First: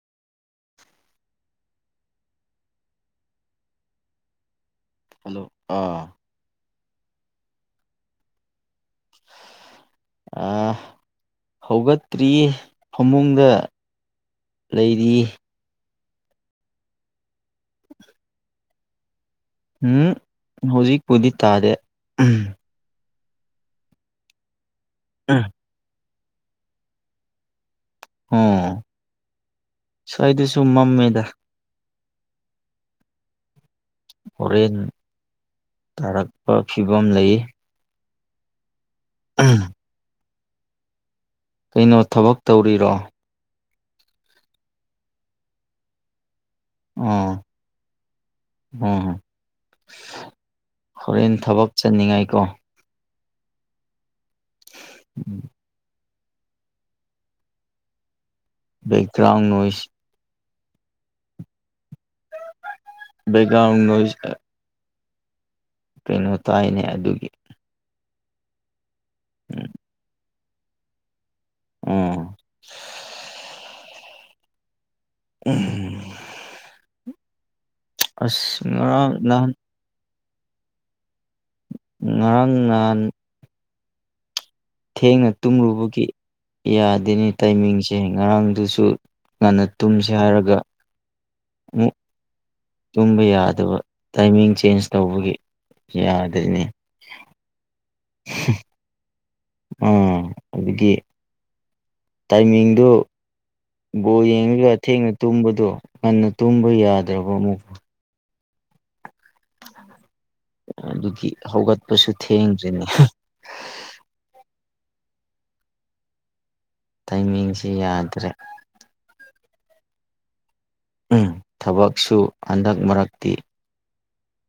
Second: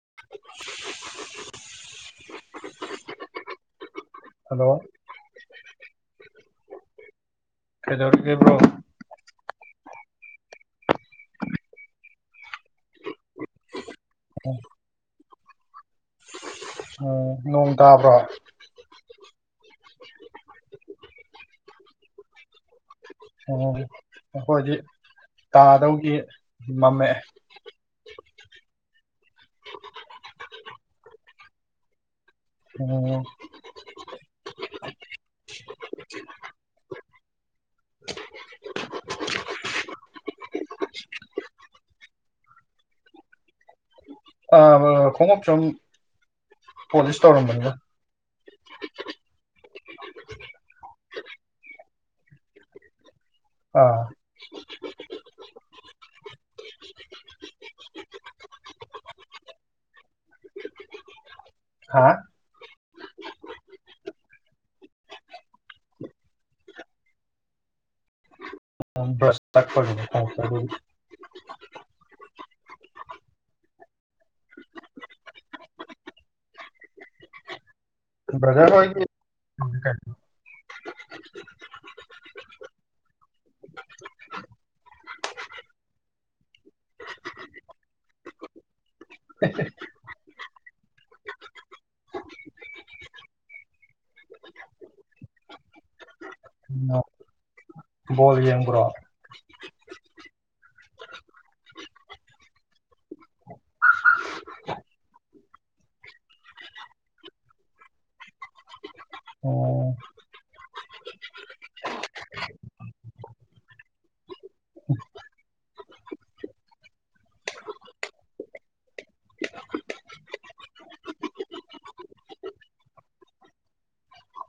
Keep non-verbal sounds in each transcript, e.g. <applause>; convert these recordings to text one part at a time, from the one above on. <inaudible> hello hello ꯑꯥ ꯀꯩꯗꯧꯔꯤꯒꯦ bro ꯑ ꯍꯧꯒꯠꯇ꯭ꯔꯤ ꯐꯃꯨꯡꯗ ꯂꯩꯔꯤ ꯎꯝ ꯅꯣꯡ ꯇꯥꯕ꯭ꯔꯣ ꯎꯝ ꯍꯧꯖꯤꯛꯄꯨꯗꯤ ꯇꯥꯗꯦ ꯎꯝ ꯑꯩꯈꯣꯏꯗꯤ ꯇꯥꯗꯧꯒꯤ ꯃꯝꯃꯛꯑꯦ ꯑꯣ ꯁ꯭ꯋꯥꯢꯗꯁꯨꯨ ꯃꯝꯃꯦꯗ ꯑꯣ ꯍꯣꯔꯦꯟ ꯇꯥꯔꯛꯄ ꯐꯤꯕꯝ ꯂꯩ <inaudible> ꯑꯥ ꯀꯩꯅꯣ ꯊꯕꯛ ꯇꯧꯔꯤꯔꯣ ꯑ ꯈꯣꯡꯎꯞ ꯁꯨꯝ ꯄꯣꯂꯤꯁ ꯇꯧꯔꯝꯕꯅꯤꯗ ꯑꯣ ꯍꯣꯔꯦꯟ ꯊꯕꯛ ꯆꯠꯅꯤꯉꯥꯏꯀꯣ ꯑꯥ <inaudible> ꯕꯦꯛꯒ꯭ꯔꯥꯎꯟ ꯅꯣꯢꯁ ꯍꯥꯥ ꯕꯦꯛꯒ꯭ꯔꯥꯎꯟ ꯅꯣꯢꯁ ꯇ ꯀꯩꯅꯣ ꯇꯥꯏꯅꯦ ꯑꯗꯨꯒꯤ ꯕ꯭ꯔꯁ ꯇꯛꯄ <inaudible> ꯑꯗꯨꯒꯤ ꯑꯣ <inaudible> ꯑꯁ ꯕ꯭ꯔꯗꯔ ꯍꯣꯢꯗꯤ ꯉꯔꯥꯡ ꯅꯍꯥꯟ <unintelligible> ꯉꯔꯥꯡ ꯅꯍꯥꯟ ꯊꯦꯡꯅ ꯇꯨꯝꯂꯨꯕꯒꯤ ꯌꯥꯗꯦꯅꯦ ꯇꯥꯏꯃꯤꯡꯁꯦ ꯉꯔꯥꯡꯗꯨꯁꯨ ꯉꯟꯅ ꯇꯨꯝꯁꯦ ꯍꯥꯏꯔꯒ ꯑꯃꯨꯛ ꯇꯨꯝꯕ ꯌꯥꯗꯕ ꯇꯥꯏꯃꯤꯡ ꯆꯦꯟꯖ ꯇꯧꯕꯒꯤ ꯌꯥꯗꯦꯅꯦ ꯕꯣꯜ ꯌꯦꯡꯕ꯭ꯔꯣ ꯑꯣ ꯑꯗꯨꯒꯤ ꯇꯥꯏꯃꯤꯡꯗꯨ ꯕꯣꯜ ꯌꯦꯡꯉꯒ ꯊꯦꯡꯅ ꯇꯨꯝꯕꯗꯣ ꯉꯟꯅ ꯇꯨꯝꯕ ꯌꯥꯗꯦꯕ ꯑꯃꯨꯛ ꯑꯣ ꯑꯗꯨꯒꯤ ꯍꯧꯒꯠꯄꯁꯨ ꯊꯦꯡꯗ꯭ꯔꯤꯅꯤ ꯇꯥꯏꯃꯤꯡꯁꯤ ꯌꯥꯗ꯭ꯔꯦ ꯎꯝ ꯊꯕꯛꯁꯨ ꯍꯟꯗꯛ ꯃꯔꯛꯇꯤ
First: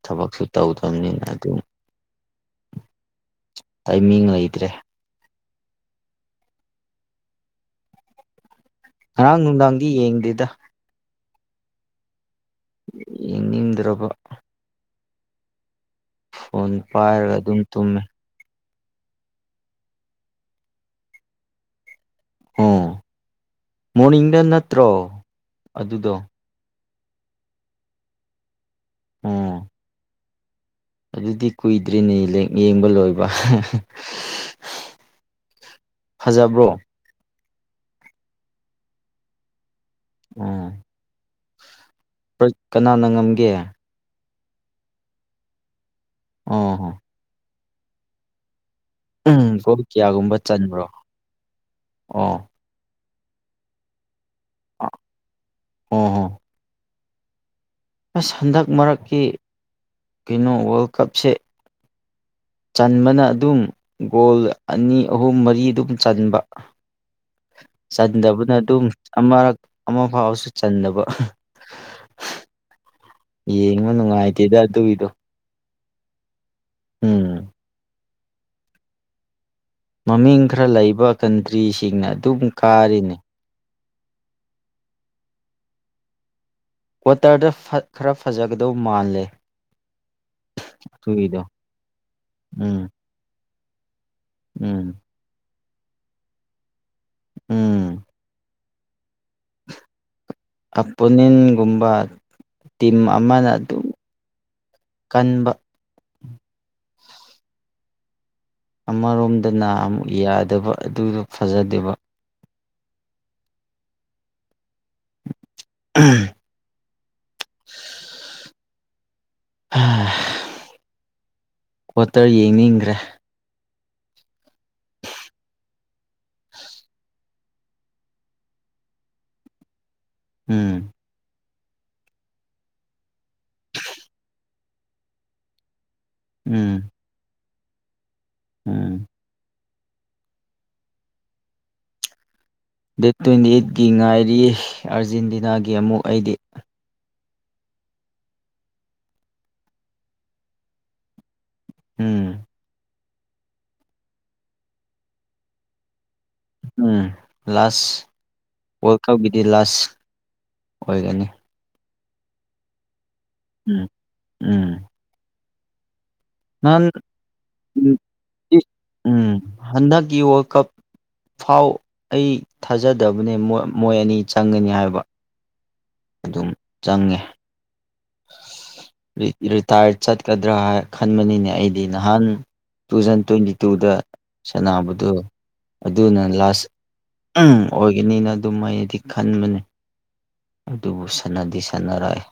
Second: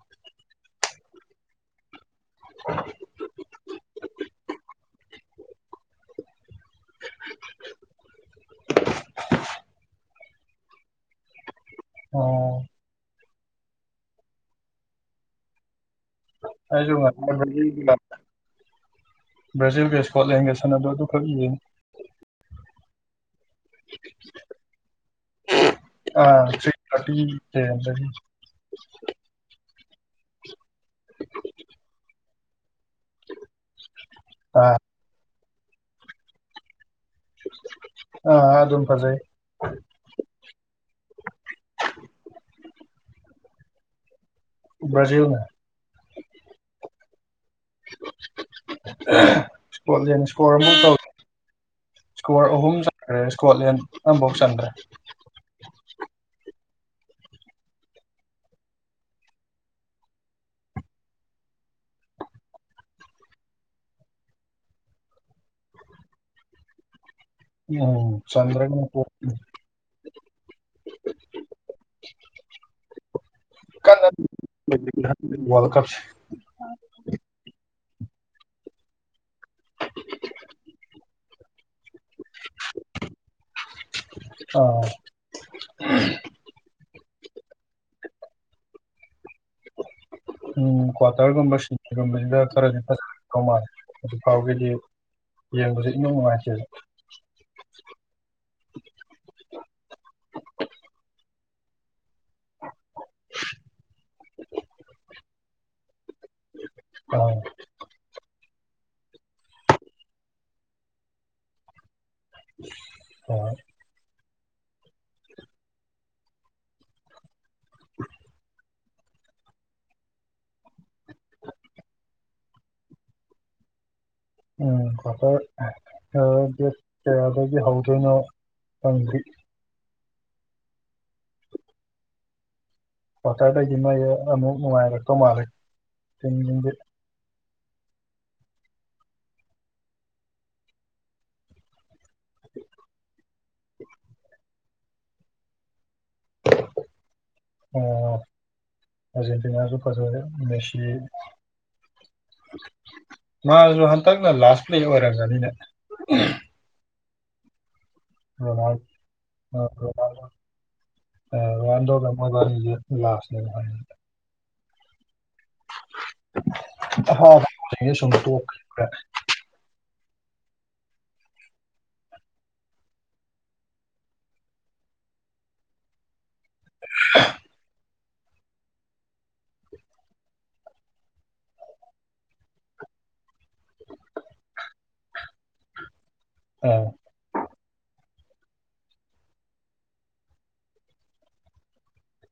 ꯊꯕꯛꯁꯨ ꯇꯧꯗꯝꯅꯤꯅ ꯑꯗꯨ ꯇꯥꯏꯃꯤꯡ ꯂꯩꯇ꯭ꯔꯦ ꯉꯔꯥꯡ ꯅꯨꯡꯗꯥꯡꯗꯤ ꯌꯦꯡꯗꯦꯗ ꯑꯣ ꯌꯦꯡꯅꯤꯡꯗ꯭ꯔꯕ ꯐꯣꯟ ꯑꯩꯁꯨ ꯉꯁꯥꯏ ꯄꯥꯏꯔꯒ ꯑꯗꯨꯝ ꯕ꯭ꯔꯥꯖꯤꯜꯒ ꯇꯨꯝꯃꯦ ꯕ꯭ꯔꯥꯖꯤꯜꯒ ꯁ꯭ꯀꯣꯠꯂꯦꯟꯒ ꯁꯥꯟꯅꯕꯗꯣ ꯑꯗꯨꯈꯛ ꯌꯦꯉꯤ ꯑꯣ ꯃꯣꯔꯅꯤꯡꯗ ꯅꯠꯇ꯭ꯔꯣ ꯑ ꯑꯗꯨꯗꯣ ꯁꯤꯁ ꯊ꯭ꯔꯇꯤ ꯇꯦꯟꯗꯒꯤ ꯎꯝ ꯑꯗꯨꯗꯤ ꯀꯨꯏꯗ꯭ꯔꯤꯅꯦ ꯌꯦꯡꯕ ꯂꯣꯏꯕ ꯑꯥ ꯐꯖꯕ꯭ꯔꯣ ꯑ ꯑ ꯑꯗꯨꯃ ꯐꯖꯩ ꯑꯝ ꯀꯅꯥꯅ ꯉꯝꯒꯦ ꯕ꯭ꯔꯥꯖꯤꯜꯅ ꯑ ꯍ ꯒꯣꯜ ꯏꯁꯀꯣꯔꯦꯜꯁ ꯀꯌꯥꯒꯨꯝꯕ ꯏꯁꯀꯣꯔ ꯑꯃꯨꯛ ꯆꯟꯕ꯭ꯔꯣ ꯇꯧꯔꯛꯀꯦ ꯑꯣ ꯏꯁꯀꯣꯔ ꯑꯍꯨꯝ ꯆꯟꯈ꯭ꯔꯦ ꯏꯁꯀꯣꯠꯂꯦꯟ ꯑꯃꯐꯧ ꯆꯟꯈ꯭ꯔꯦ ꯑꯣ ꯍꯣ ꯑꯁ ꯍꯟꯗꯛ ꯃꯔꯛꯀꯤ ꯀꯩꯅꯣ ꯋꯥꯔꯜ ꯀꯞꯁꯦ ꯆꯟꯕꯅ ꯑꯗꯨꯝ ꯒꯣꯜ ꯑꯅꯤ ꯑꯍꯨꯝ ꯃꯔꯤ ꯑꯗꯨꯝ ꯆꯟꯕ <inaudible> ꯎꯝ ꯆꯟꯗꯕꯅ ꯑꯗꯨꯝ ꯆꯟꯗ꯭ꯔꯒꯅ ꯑꯃꯛ ꯑꯃꯨ ꯍꯥꯎꯁꯨ ꯆꯟꯗꯕ ꯌꯦꯡꯃꯥ ꯅꯨꯡꯉꯥꯏꯇꯦꯗ ꯑꯗꯨꯒꯤꯗꯣ ꯋꯥꯔꯜꯡ ꯀꯞꯁ ꯁꯦ ꯎꯝ ꯃꯃꯤꯡ ꯈꯔ ꯂꯩꯕ ꯀꯟꯇ꯭ꯔꯤꯁꯤꯡꯅ ꯑꯗꯨꯝ ꯀꯥꯔꯤꯅꯤ ꯑꯥ ꯀ꯭ꯋꯥꯇꯔꯗ ꯈꯔ ꯐꯖꯒꯗꯧ ꯃꯥꯜꯂꯦ ꯎꯝ ꯑꯗꯨꯒꯤꯗꯣ ꯀ꯭ꯋꯥꯇꯔꯒꯨꯝꯕ ꯁꯤꯇꯤꯒꯨꯝꯕꯁꯤꯗ ꯈꯔꯗꯤ ꯎꯝ ꯐꯖꯧ ꯃꯥꯜꯂꯦ ꯑꯗꯨ ꯐꯥꯎꯒꯤꯗꯤ ꯎꯝ ꯌꯦꯡꯕꯁꯦ ꯏꯅꯨꯡ ꯅꯨꯡꯉꯥꯏꯇꯦ ꯎꯝ <inaudible> ꯑꯄꯣꯅꯤꯟꯒꯨꯝꯕ ꯇꯤꯝ ꯑꯃꯅ ꯑꯗꯨꯝ ꯀꯟꯕ ꯑꯥ ꯑꯃꯔꯣꯝꯗꯅ ꯑꯃꯨꯛ ꯌꯥꯗꯕ ꯑꯗꯨꯗꯣ ꯐꯖꯗꯦꯕ ꯑꯣ ꯎꯝ ꯑꯝ ꯀ꯭ꯇꯔ ꯌꯦꯡꯅꯤꯡꯈ꯭ꯔꯦ ꯎꯝ ꯀ꯭ꯋꯥꯇꯔ ꯑꯗꯒꯤ ꯍꯧꯗꯣꯏꯅꯣ ꯈꯪꯗ꯭ꯔꯤ ꯎꯝ ꯀꯋꯥꯇ꯭ꯔꯗꯩꯗꯤ ꯅꯣꯏ ꯑꯃꯨꯛ ꯅꯨꯉꯥꯏꯔꯛꯇꯧ ꯃꯥꯜꯂꯦ ꯇꯤꯝꯁꯤꯡꯗꯤ ꯎꯝ ꯎꯝ ꯗꯦꯠ ꯇ꯭ꯋꯦꯟꯇꯤ ꯑꯩꯠꯀꯤ ꯉꯥꯏꯔꯤ ꯑꯥꯔꯖꯦꯟꯇꯤꯅꯥꯒꯤ ꯑꯃꯨꯛ ꯑꯩꯗꯤ ꯇꯤꯅꯥꯁꯨ ꯐꯖꯥꯔꯦ ꯃꯦꯁꯤ ꯎꯝ ꯃꯥꯁꯨ ꯍꯟꯇꯛꯅ ꯂꯥꯁ ꯄ꯭ꯂꯦ ꯑꯣꯏꯔꯝꯒꯅꯤꯅ ꯎꯝ ꯂꯥꯁ ꯔꯣꯅꯥꯜ ꯋꯥꯔꯜ ꯀꯞꯀꯤꯗꯤ ꯑꯥ ꯂꯥꯁ ꯑꯣꯏꯔꯅꯤ ꯃꯥ ꯂꯥꯁ ꯎꯝ ꯎꯝ ꯅꯍꯥꯟ <unintelligible> ꯍꯟꯗꯛꯒꯤ ꯋꯥꯔꯜ ꯀꯞ ꯐꯥꯎ ꯑꯩ ꯊꯥꯖꯗꯕꯅꯦ ꯃꯣꯏ ꯑꯅꯤ ꯆꯪꯒꯅꯤ ꯍꯥꯏꯕ ꯑꯗꯨꯝ ꯆꯪꯉꯦ <inaudible> ꯔꯤꯇꯥꯌꯔꯠ ꯆꯠꯀꯗ꯭ꯔꯥ ꯈꯟꯕꯅꯤꯅꯦ ꯑꯩꯗꯤ ꯅꯍꯥꯟ ꯇꯨ ꯊꯥꯎꯖꯟ ꯇ꯭ꯋꯦꯟꯇꯤ ꯇꯨꯗ ꯁꯥꯟꯅꯕꯗꯣ ꯑꯗꯨꯅ ꯂꯥꯁ ꯑꯣꯏꯒꯅꯤꯅ ꯑꯗꯨꯝ ꯑꯩꯗꯤ ꯈꯟꯕꯅꯤ ꯑꯗꯨꯕꯨ ꯁꯥꯟꯅꯗꯤ ꯁꯥꯟꯅꯔꯛꯑꯦ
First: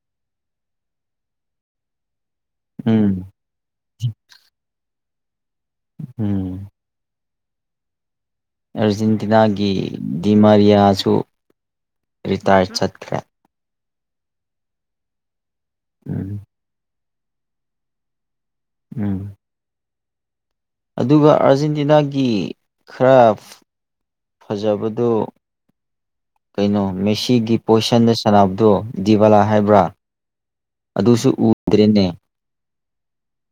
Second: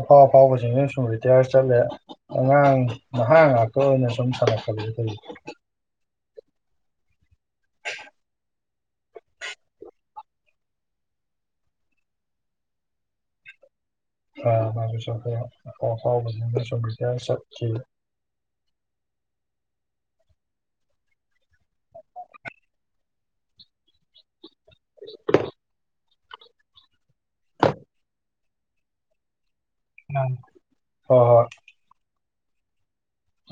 ꯑꯐꯥꯎ ꯑꯐꯥꯎꯕꯁꯤꯡꯁꯤꯅ ꯁꯨꯝ ꯔꯤꯇꯥꯌꯔ ꯆꯠꯂꯦ ꯑꯉꯥꯡ ꯎꯝ ꯅꯍꯥ ꯉꯥꯛꯇ ꯑꯣꯏꯅ ꯁꯨꯝ ꯇꯧꯔꯛꯄꯁꯤꯗꯤ ꯎꯝ ꯑꯥꯔꯖꯦꯟꯇꯤꯅꯥꯒꯤ ꯗꯤꯃꯥꯔꯤꯌꯥꯁꯨ ꯔꯤꯇꯥꯌꯔ ꯆꯠꯈ꯭ꯔꯦ ꯎꯝ <unintelligible> ꯎꯝ ꯑꯗꯨꯒ ꯑꯥꯔꯖꯦꯟꯇꯤꯅꯥꯒꯤ ꯈꯔꯞ ꯐꯖꯕꯗꯣ ꯀꯩꯅꯣ ꯃꯦꯁꯤꯒꯤ ꯄꯣꯖꯤꯁꯟꯗ ꯁꯅꯕꯗꯨ ꯗꯤꯕꯂꯥ ꯍꯥꯏꯕ꯭ꯔꯥ ꯍꯣꯏ ꯑꯗꯨꯁꯨ ꯍꯣꯏ ꯎꯗ꯭ꯔꯦꯅꯦ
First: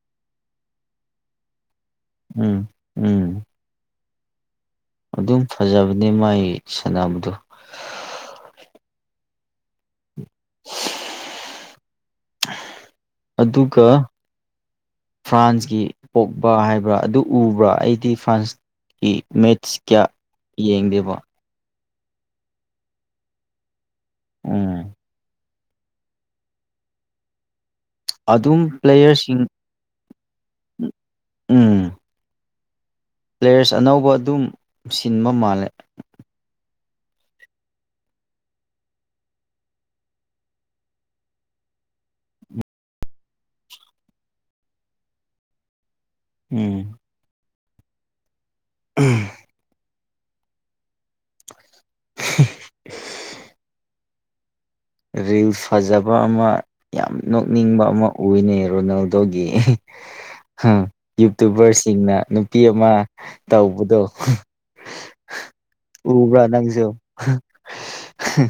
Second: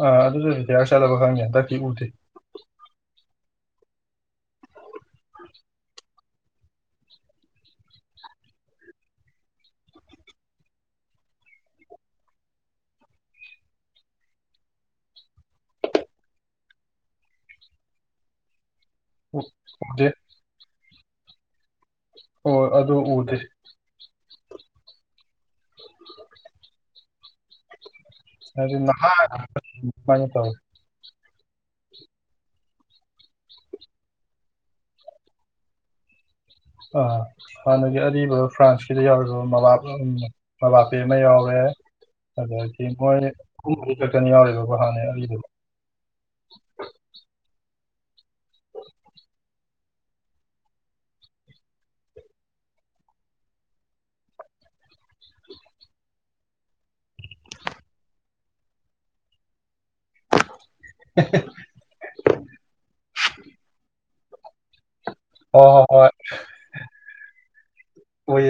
ꯑꯥ ꯑꯗꯨꯁꯨ ꯔꯤꯇꯥꯌꯔ ꯆꯥꯠꯂꯕꯔ ꯈꯪꯗꯦ ꯍꯟꯗꯛꯇꯤ ꯎꯗꯦ ꯎꯝ ꯎꯝ ꯑꯗꯨꯝ ꯐꯖꯕꯅꯦ ꯃꯥꯏ ꯁꯥꯟꯅꯕꯗꯨ <inaudible> ꯑꯗꯨꯒ ꯐ꯭ꯔꯥꯟꯁꯀꯤ ꯄꯣꯛꯄ ꯍꯥꯏꯕ꯭ꯔꯥ ꯑꯗꯨ ꯎꯕ꯭ꯔꯥ ꯑꯩꯗꯤ ꯐ꯭ꯔꯥꯟꯁ ꯑꯩ ꯃꯦꯠꯁ ꯀꯌꯥ ꯎꯗꯦ ꯌꯦꯡꯗꯦꯕ ꯍꯣꯏ ꯑꯗꯨ ꯎꯗꯦ ꯎꯝ ꯑꯗꯨꯝ ꯍꯥꯏꯗꯤ ꯅꯍꯥꯟ ꯄ꯭ꯂꯦꯌꯔꯁꯤꯡ ꯑꯗꯨꯃꯥꯏꯅ ꯇꯧꯋꯤ ꯎꯝ ꯄ꯭ꯂꯦꯌꯔꯁ ꯑꯅꯧꯕ ꯑꯗꯨꯝ ꯁꯤꯟꯕ ꯃꯥꯜꯂꯦ ꯑꯥ ꯍꯥꯟꯅꯒꯤ ꯑꯔꯤꯕ ꯐ꯭ꯔꯥꯟꯁꯀꯤꯗ ꯌꯥꯎꯔꯤꯕ ꯃꯕꯥꯄ ꯃꯕꯥꯄꯦ ꯑꯃ ꯌꯥꯎꯔꯦ ꯑꯗꯒꯤ ꯃꯣꯏ ꯑꯍꯨꯝ ꯃꯔꯤ ꯈꯛꯇꯅꯤ ꯌꯥꯎꯔꯤꯕꯕꯣ ꯍꯥꯟꯅꯩ ꯑꯔꯤꯕꯕꯨ ꯎꯝ ꯎꯝ <unintelligible> ꯔꯤꯜ ꯐꯖꯕ ꯑꯃ ꯌꯥꯝ ꯅꯣꯛꯅꯤꯡꯕ ꯑꯃ ꯎꯏꯅꯦ ꯔꯣꯅꯥꯜꯗꯣꯒꯤ <inaudible> ꯌꯨꯇꯨꯕꯔꯁꯤꯡꯅ ꯅꯨꯄꯤ ꯑꯃ ꯇꯧꯕꯗꯣ ꯍꯣꯏ ꯍꯣꯏ ꯍꯣꯏ ꯎꯕ꯭ꯔꯥ ꯅꯪꯖꯨ ꯍꯥ ꯍꯥ ꯍꯥ ꯎꯏ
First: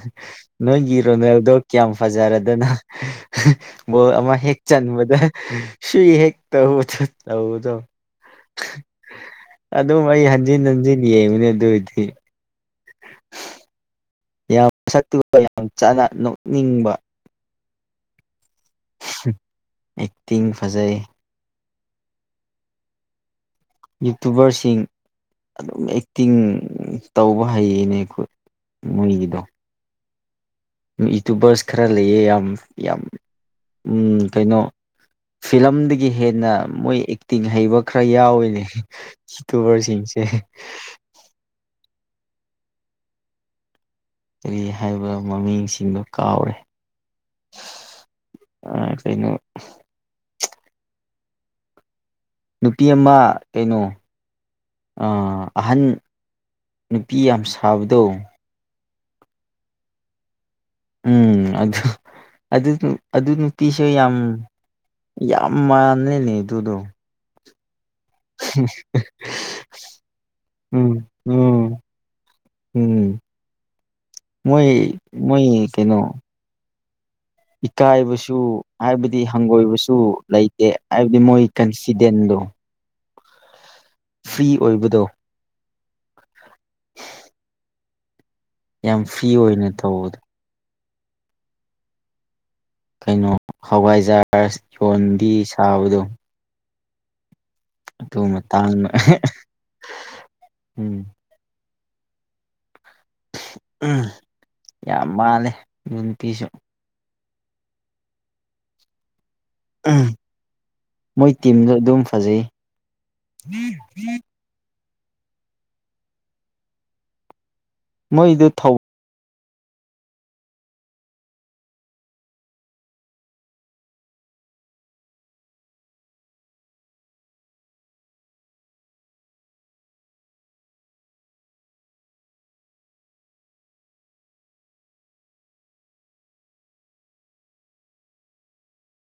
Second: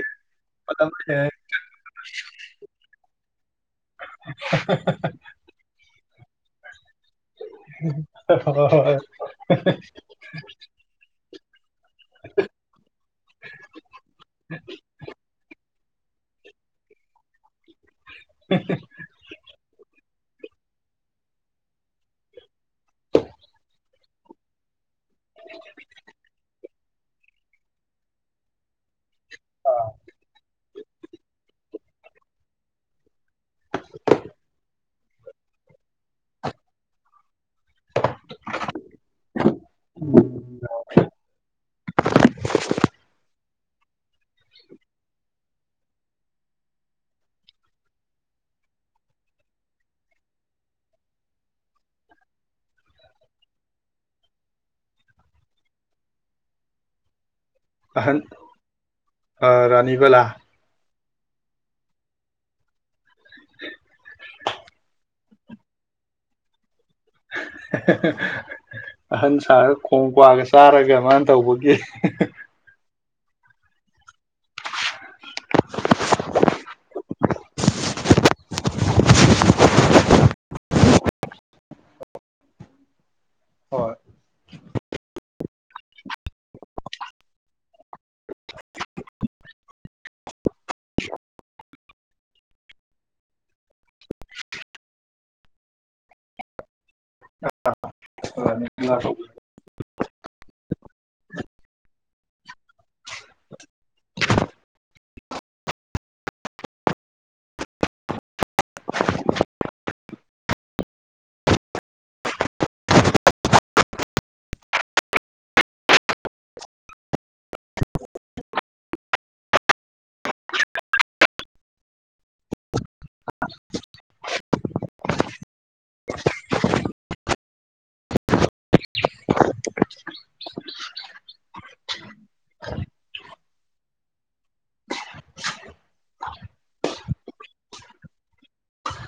ꯃꯇꯝ ꯅꯣꯏꯒꯤ ꯂꯩꯔꯤꯉꯩ ꯔꯣꯅꯦꯜꯗꯣ ꯀꯌꯥꯝ ꯐꯖꯔꯗꯅ ꯕꯣꯜ ꯑꯃ ꯍꯦꯛ ꯆꯟꯕꯗ ꯁꯨꯏ ꯍꯦꯛ ꯊꯨꯠ ꯇꯧꯕꯗꯣ ꯍꯣꯏ ꯍꯣꯏ ꯍꯣꯏ ꯑꯗꯨꯝ ꯑꯩ ꯍꯟꯖꯤꯟ ꯍꯟꯖꯤꯟ ꯌꯦꯡꯕꯅꯦ ꯑꯗꯨꯏꯗꯤ <inaudible> ꯃꯁꯛꯇꯨꯒ ꯌꯥꯝ ꯆꯥꯅ ꯅꯣꯛꯅꯤꯡꯕ ꯍꯦ ꯍꯦ ꯑꯦꯛꯇꯤꯡ ꯐꯖꯩ ꯌꯨꯇꯨꯕꯔꯁꯤꯡ ꯑꯗꯨꯝ ꯑꯦꯛꯇꯤꯡ ꯎꯝ ꯇꯧꯕ ꯍꯩꯌꯦꯅꯦ ꯃꯣꯏꯒꯤꯗꯣ <inaudible> ꯌꯨꯇꯨꯕꯔꯁ ꯈꯔ ꯂꯩꯌꯦ ꯌꯥꯝ ꯌꯥꯝ ꯎꯝ ꯀꯩꯅꯣ ꯐꯤꯂꯝꯗꯒꯤ ꯍꯦꯟꯅ ꯃꯣꯏ ꯑꯦꯛꯇꯤꯡ ꯍꯩꯕ ꯈꯔ ꯌꯥꯎꯏꯅꯦ ꯌꯨꯇꯨꯕꯔꯁꯤꯡꯁꯦ ꯀꯔꯤ ꯍꯥꯏꯕ ꯃꯃꯤꯡꯁꯤꯡꯗꯣ ꯀꯥꯎꯔꯦ ꯑꯥ ꯀꯩꯅꯣ ꯅꯨꯄꯤ ꯑꯃ ꯀꯩꯅꯣ ꯑ ꯑꯍꯟ ꯅꯨꯄꯤ ꯌꯥꯝ ꯁꯥꯕꯤꯗꯣ ꯑ ꯔꯅꯤꯕꯂꯥ ꯎꯝ ꯑꯗꯨ ꯑꯗꯨ ꯑꯗꯨ ꯅꯨꯄꯤꯁꯨ ꯌꯥꯝ ꯌꯥꯝ ꯃꯥꯂꯦꯅꯦ ꯑꯗꯨꯗꯣ <inaudible> ꯑꯍꯟ ꯁꯥꯔ ꯀꯣꯡ ꯀ꯭ꯋꯥꯒ ꯆꯥꯔꯒ ꯎꯝ ꯃꯥꯅ ꯇꯧꯕꯒꯤ ꯎꯝ <inaudible> ꯎꯝ ꯃꯣꯏ ꯃꯣꯏ ꯀꯩꯅꯣ ꯏꯀꯥꯏꯕꯁꯨ ꯍꯥꯏꯕꯗꯤ ꯍꯪꯒꯣꯏꯕꯁꯨ ꯂꯩꯇꯦ ꯍꯥꯏꯕꯗꯤ ꯃꯣꯏ ꯀꯟꯁꯤꯗꯦꯟꯗꯣ <inaudible> ꯍꯣꯏ ꯐ꯭ꯔꯤ ꯑꯣꯏꯕꯗꯣ ꯌꯥꯝ ꯐ꯭ꯔꯤ ꯑꯣꯏꯅ ꯇꯧꯕꯗꯣ ꯀꯩꯅꯣ ꯍꯋꯥꯏꯖꯥꯔ ꯌꯣꯟꯕꯤ ꯁꯥꯕꯗꯣ ꯑꯗꯨ ꯔꯥꯅꯤ ꯃꯇꯥꯡꯅ ꯕꯂꯥ <inaudible> ꯎꯝ <inaudible> ꯌꯥꯝ ꯃꯥꯜꯂꯦ ꯅꯨꯡꯄꯤꯁꯨ ꯎꯝ ꯃꯣꯏ ꯇꯤꯝꯗꯨ ꯑꯗꯨꯝ ꯐꯖꯩ ꯃꯣꯏꯗꯣ ꯊꯧ <inaudible>